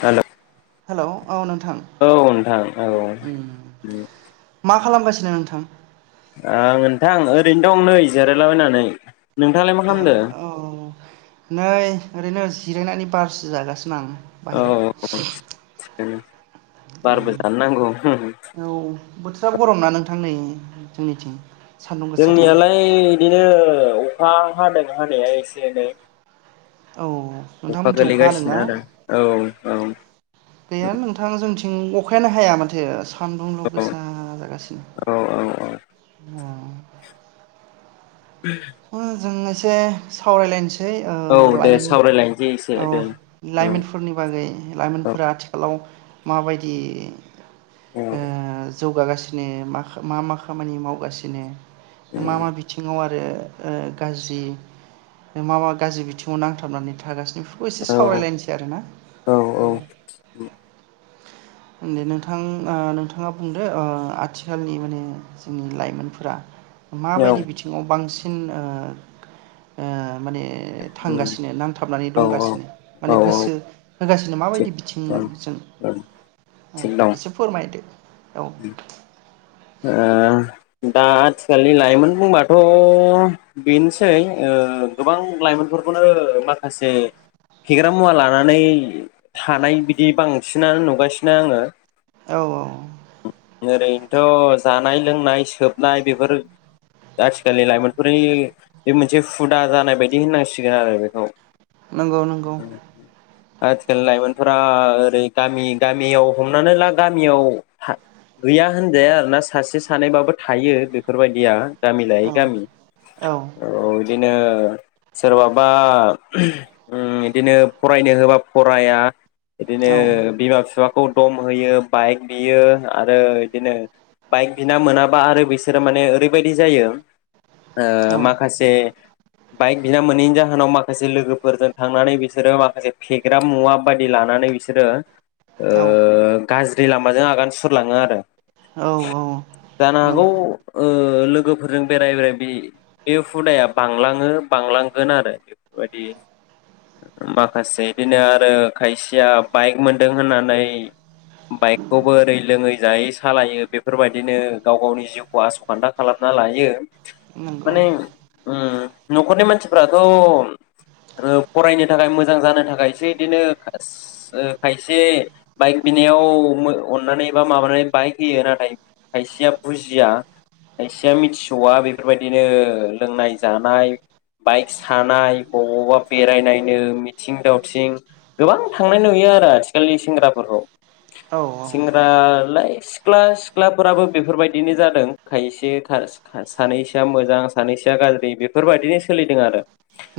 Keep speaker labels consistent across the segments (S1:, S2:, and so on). S1: हेल'
S2: hello औ नोंथां
S1: औ नोंथां औ उम
S2: मा खालामगासिनो नोंथां
S1: आं ओनथां ओरैनो दं नै जिरायलाबायनानै ।
S2: औ औ औ नै ओरैनो जिरायनानै बारसो जागासिनो आं ।
S1: औ उम बारबो जानो नांगौ ।
S2: औ [unintelligible] गरम ना नोंथां नै जोंनिथिं ।
S1: जोंनियालाय बिदिनो खा हादों हानाया एसे एनै ।
S2: औ
S1: अखा
S2: नोंथांमोनथिं हादोंना
S1: गोलैगासिनो आरो औ । औ
S2: गैया नोंथां जोंथि ङ अखायानो हाया माथो । सान्दुंल'
S1: औ
S2: गोसा
S1: औ औ
S2: जागासिनो अ
S1: [unintelligible]
S2: जों एसे सावरायलायनोस सै ओ
S1: औ दे
S2: लाइमोन
S1: सावरायलायनोसै
S2: औ
S1: एसे दे औ
S2: लाइमोनफोरनि बागै लाइमोनफोरा आथिखालाव माबायदि
S1: औ
S2: ओ जौगागासिनो मा मा मा खामानि मावगासिनो मा मा बिथिङाव आर रो ओ गाज्रि मा मा गाज्रि बिथिङाव नांथाबनानै थागासिनो? बेफोरखौ एसे
S1: औ
S2: सावरायलायनोसै आरोना दे नोंथां ओ नोंथाङा बुंदो ओ आथिखालनि माने जोंनि लाइमोनफोरा माबायदि बिथिङाव बांसिन सिन ओ ओ माने थांगासिनो नांथाबनानै
S1: औ
S2: दंगासिनो माने
S1: औ औ
S2: गोसो होगासिनो
S1: थिग
S2: माबायदि बिथिंमोन जों ओ
S1: थिग दं
S2: एसे फोरमायदो । औ
S1: ओ दा आथिखालनि लाइमोन बुंबाथ' बेनोसै ओ गोबां लाइमोनफोरखौनो ओ माखासे फेग्रा मुवा लानानै थानाय बिदि बांसिनानो नुगासिनो आङो ।
S2: औ औ
S1: जेरै थ' जानाय लोंनाय सोबनाय बेफोर आथिखालनि लाइमोनफोरनि बे मोनसे हुदा जानाय बायदि होननांसिगोन आरो बेखौ ।
S2: नंगौ नंगौ
S1: आथिखाल लाइमोनफोरा ओरै गामि गामियाव हमनानै ला गामियाव था गैया होनजाया आरोना सासे सानैबाबो थायो बेफोरबायदिया गामि लायै
S2: औ
S1: गामि औ बिदिनो सोरबाबा उम बिदिनो फरायनो होबा फराया बिदिनो
S2: औ
S1: बिमा बिफाखौ दम होयो बाइक बियो आरो बिदिनो बाइक बिना मोनाबा आरो बिसोरो माने ओरैबायदि जायो
S2: औ
S1: ओ माखासे बाइक बिना मोनैनि जाहोनाव माखासे लोगोफोरजों थांनानै बिसोरो माखासे फेग्रा मुवा बायि लानानै बिसोरो
S2: औ
S1: ओ गाज्रि लामाजों आगान सुरलाङो आरो ।
S2: औ औ
S1: जानो हागौ
S2: नंगौ
S1: ओ लोगोफोरजों बेराय बेराय बे बे हुदाया बांलाङो बांलांगोन आरो बेफोरबायदि माखासे बिदिनो आरो खायसेया बाइक मोनदों होननानै बाइकखौबो ओरै लोङै जायै स सालायो बेफोरबायदिनो गाव गावनि जिउखौ आस' खान्दा खालामना लायो ।
S2: नंगौ
S1: उम न'खरनि मानसिफ्राथ' ओ फरायनो थाखाय मोजां जानो थाखायसो बिदिनो खाय-खायसे बाइक बिनायाव अननानै बा माबानानै बाइक फैयो नाथाय खायसेया बुजिया खायसेया मिथिस'वा बेफोरबायदिनो लोंनाय जानाय बाइक सानाय बबावबा बेरायनायनो मिथिं दावथिं गोबां थांनाय नुयो आरो आथिखालनि सेंग्राफोरखौ
S2: औ औ
S1: सेंग्रा [unintelligible] सिख्ला सिख्लाफोराबो बेफोरबायदिनो जादों खायसे खा सा-सानैसोआ मोजां सानैसोआ गाज्रि बेफोरबायदिनो सोलिदों आरो ।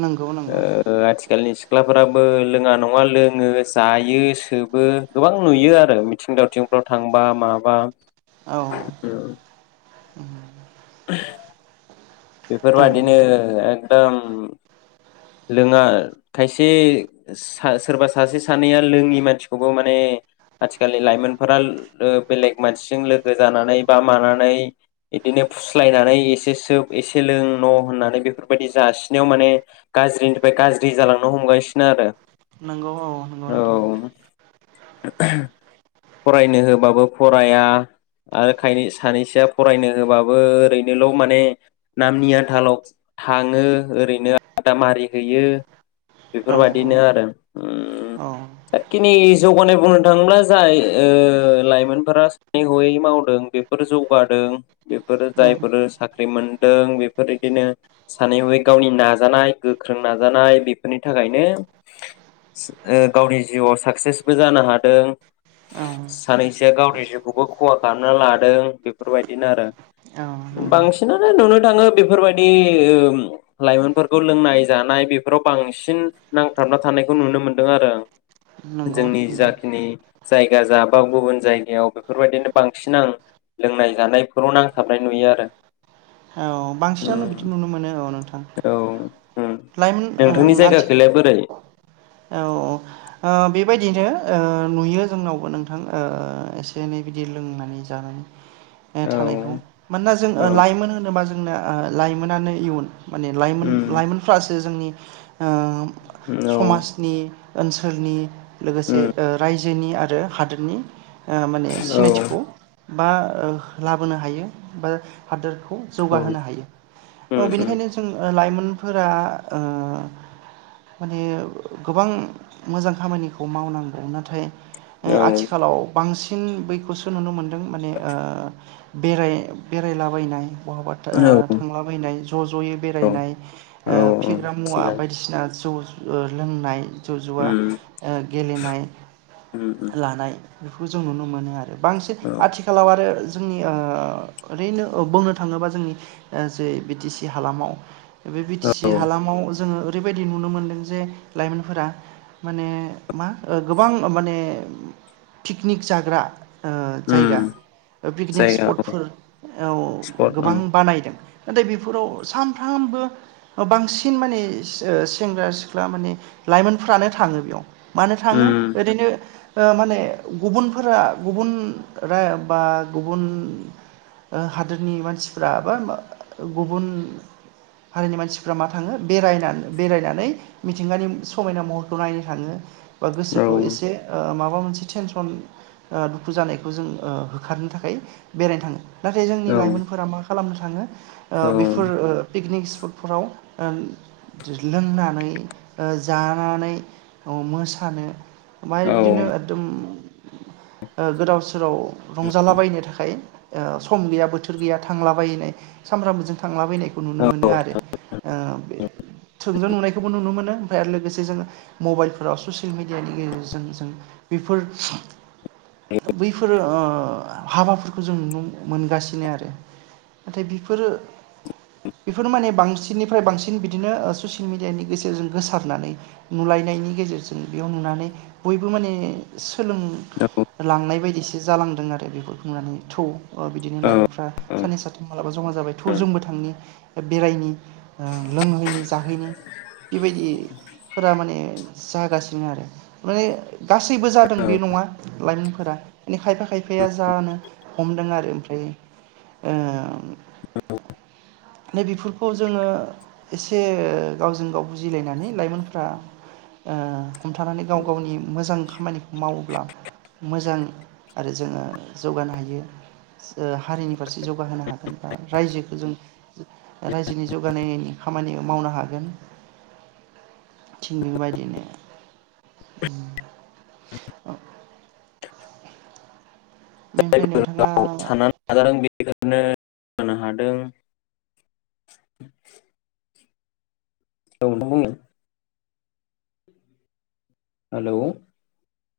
S2: नंगौ नंगौ
S1: ओ आथिखालनि सिख्लाफोराबो लोङा नङा लोङो जायो सोबो गोबां नुयो आरो मिथिं दावथिंफ्राव थांबा माबा बा
S2: औ
S1: औ [unintelligible]
S2: औ
S1: बेफोरबादिनो एकदम लोङा खायसे सा सोरबा सासे सानैया लोङि मानसिखौबो माने आथिखालनि लाइमोनफोरा ओ बे-बेलेग मानसिजों लोगो जानानै बा मानानै बिदिनो फुस्लायनानै एसे सोब एसे लों न' होननानै बेफोरबायदि जासिनायाव माने गाज्रिनिफ्राय गाज्रि जालांनो हमगासिनो आरो ।
S2: नंगौ औ नोंगौ नोंथां
S1: [unintelligible] फरायनो होबाबो फराया आरोखाय सानैसोआ फरायनो होबाबो ओरैनोल' माने नामनि आथालाव थाङो ओरैनो आदामारि हैयो
S2: औ
S1: बेफोरबादिनो आरो उम
S2: औ
S1: जाखिनि जौगानाय बुंनो थाङोब्ला जाय ओ लाइमोनफोरा सानै हयै मावदों बेफोर जौगादों बेफोरो
S2: उम
S1: जायफोर साख्रि मोनदों बेफोर इदिनो सानै हयै गावनि ना नाजाय गोख्रों नाजानाय बेफोरनि थाखायनो ओ गावनि जिउआव साक्सेसबो जानो हादों
S2: औ
S1: । सानैसोआ गावनि जिउखौबो खहा खालामना लादों । बेफोरबायदिनो आरो
S2: नंगौ
S1: बांसिनानो नुनो थाङो बेफोरबायदि ओ लाइमोन खौ लोंनाय जानाय बेफोराव बांसिन नांथाबना थानायखौ नुनो मोन्दों आरो आं
S2: नंगौ
S1: जोंनि
S2: नंगौ
S1: जाखिनि जायगा जा बा गुबुन जायगायाव बेफोरबायदिनो बांसिन आं लोंनाय जानायफोराव नांथाबनाय नुयो आरो ।
S2: औ बांसिनानो बिदि नुनो मोनो औ
S1: उम औ उम
S2: । लायमोन
S1: नोंथांनि
S2: ओं आथि
S1: जायगाखैलाय बोरै
S2: औ औ ओ बे बेबायदिनो ओ ओ नुयो जोंनावबो नोंथां ओ एसे एनै बिदि लोंनानै जानाय । ओ
S1: औ
S2: थानायखौ मानोना ओ जों
S1: औ
S2: लाइमोन होनोबा जों जोंना लाइमोनानो माने लाइमोन
S1: उम
S2: लाइमोनफ्रासो जोंनि ओम
S1: औ
S2: समाजनि ओनसोलनि लोगोसे
S1: उम
S2: ओ रायजो जोनि आरो हादोरनि ओ माने
S1: औ
S2: सिनायथिखौ बा लाबोनो हायो बा हादोरखौ
S1: उम
S2: जौगाहोनो हायो औ
S1: उम
S2: बिनिखायनो जों ओ लाइमोन फोरा ओ माने गोबां मोजां खामानिखौ मावनांगोन नाथाय ओं
S1: औ
S2: आथिखालाव बांसिन बैखौसो नुनो मोनदों माने ओ बेराय बेरायलाबायनाय । बहाबा
S1: औ
S2: था-थांलाबायनाय ज जयै
S1: औ
S2: बेरायनाय
S1: औ
S2: फेग्रा मुवा
S1: थिगानो
S2: बायदिसिना जौ ओ लोंनाय जौ जुवा
S1: उम
S2: ओ गेलेनाय
S1: उम उम
S2: लानाय बेखौ जों नुनो मोनो आरो बांसिन
S1: औ
S2: आथिखालाव आरो जोंनि ओ ओरैनो बुंनो थाङोबा जोंनि जे बि टि सि हालामाव बे बि टि
S1: औ
S2: सि हालामाव जोङो ओरैबायदि नुनो मोनदों जे लाइमोनफोरा माने मा गोबां माने पिकनिक जाग्रा ओ जायगा
S1: उम
S2: पिकनिक
S1: जायगा औ
S2: स्पटफोराव
S1: स्पट उम
S2: गोबां बानायदों नाथाय बेफोराव सानफ्रामबो बांसिन माने सेंग्रा सिख्ला माने लाइमोनफ्रानो थाङो बेयाव मानो थाङो
S1: उम
S2: ओरैनो ओ माने गुबुनफोरा गुबुन रा बा गुबुन हादोरनि मान सिफ्रा बा गुबुन हारिनि मानसिफ्रा मा थाङो बेरायनानै बेरायनानै मिथिंगानि समायना महरखौ नायनो थाङो बा
S1: औ
S2: गोसोखौ एसे ओ माबा माबा मोनसे टेनसन ओ दुखु जानायखौ जों ओ होखारनो थाखाय बेरायनो थाङो । नाथाय जोंनि
S1: औ
S2: लाइमोन खालामनो थाङो ओ बेफोर ओ पिकनिकस [unintelligible] फोराव ओ लोंनानै ओ जानानै औ मोसानो माइ
S1: औ
S2: बिदिनो एकदम ओ गोदाव सोराव रंजालाबायनो थाखाय ओ सम गैया बोथोर गैया थांलाबायनाय सानफ्रामबो जों थांला बायनायखौ नुनो मोनो आरो ओ बे थोंजों नुनायखौबो नुनो मोनो । ओमफ्राय आरो लोगोसे जोङो मबाइलफोराव ससियेल मिडियानि गेजेरजों जों बेफोर बैफोरो ओ हाबाफोरखौ जों नुनो मोनगासिनो आरो नाथाय बेफोरो बेफोर माने बांसिननिफ्राय बांसिन बिदिनो ससियेल मिडियानि गेजेरजों गोसारनानै नुलायनायनि गेजेरजों बेयाव नुनानै बयबो माने
S1: औ
S2: सोलोंलांनाय बायदिसो जालांदों आरो । [unintelligible] बेफोरखौ बुंनानै थौ अ बिदिनो
S1: औ
S2: लाइमोनफ्रा
S1: औ
S2: सानै साथाम मालाबा जमा जाबाय थ जोंबो थांनि बेरायनो ओ लोंहैनि जाहैनि बेबायदिफोरा माने जागासिनो आरो माने गासैबो जादों बे नङा लाइमोनफोरा माने खायफा खायफाया जानो हमदों आरो ओमफ्राय । ओ नै बेफोरखौ जोङो एसे गावजों गाव बुजिलायनानै लाइमोनफ्रा ओ हमथानानै गाव गावनि मोजां खामानिखौ मावोब्ला मोजां आरो जोङो जौगानो हायो ओ हारिनि फारसे जौगाहोनो हागोन बा रायजोखौ जों रायजोनि जौगानाय खामानि मावनो हागोन । थिगबेबायदिनो [unintelligible] बेनिफ्राय
S1: जायफोर
S2: नोंथाङा
S1: गाव साननानै [unintelligible] हादों औ नोंथां [unintelligible] हेलौ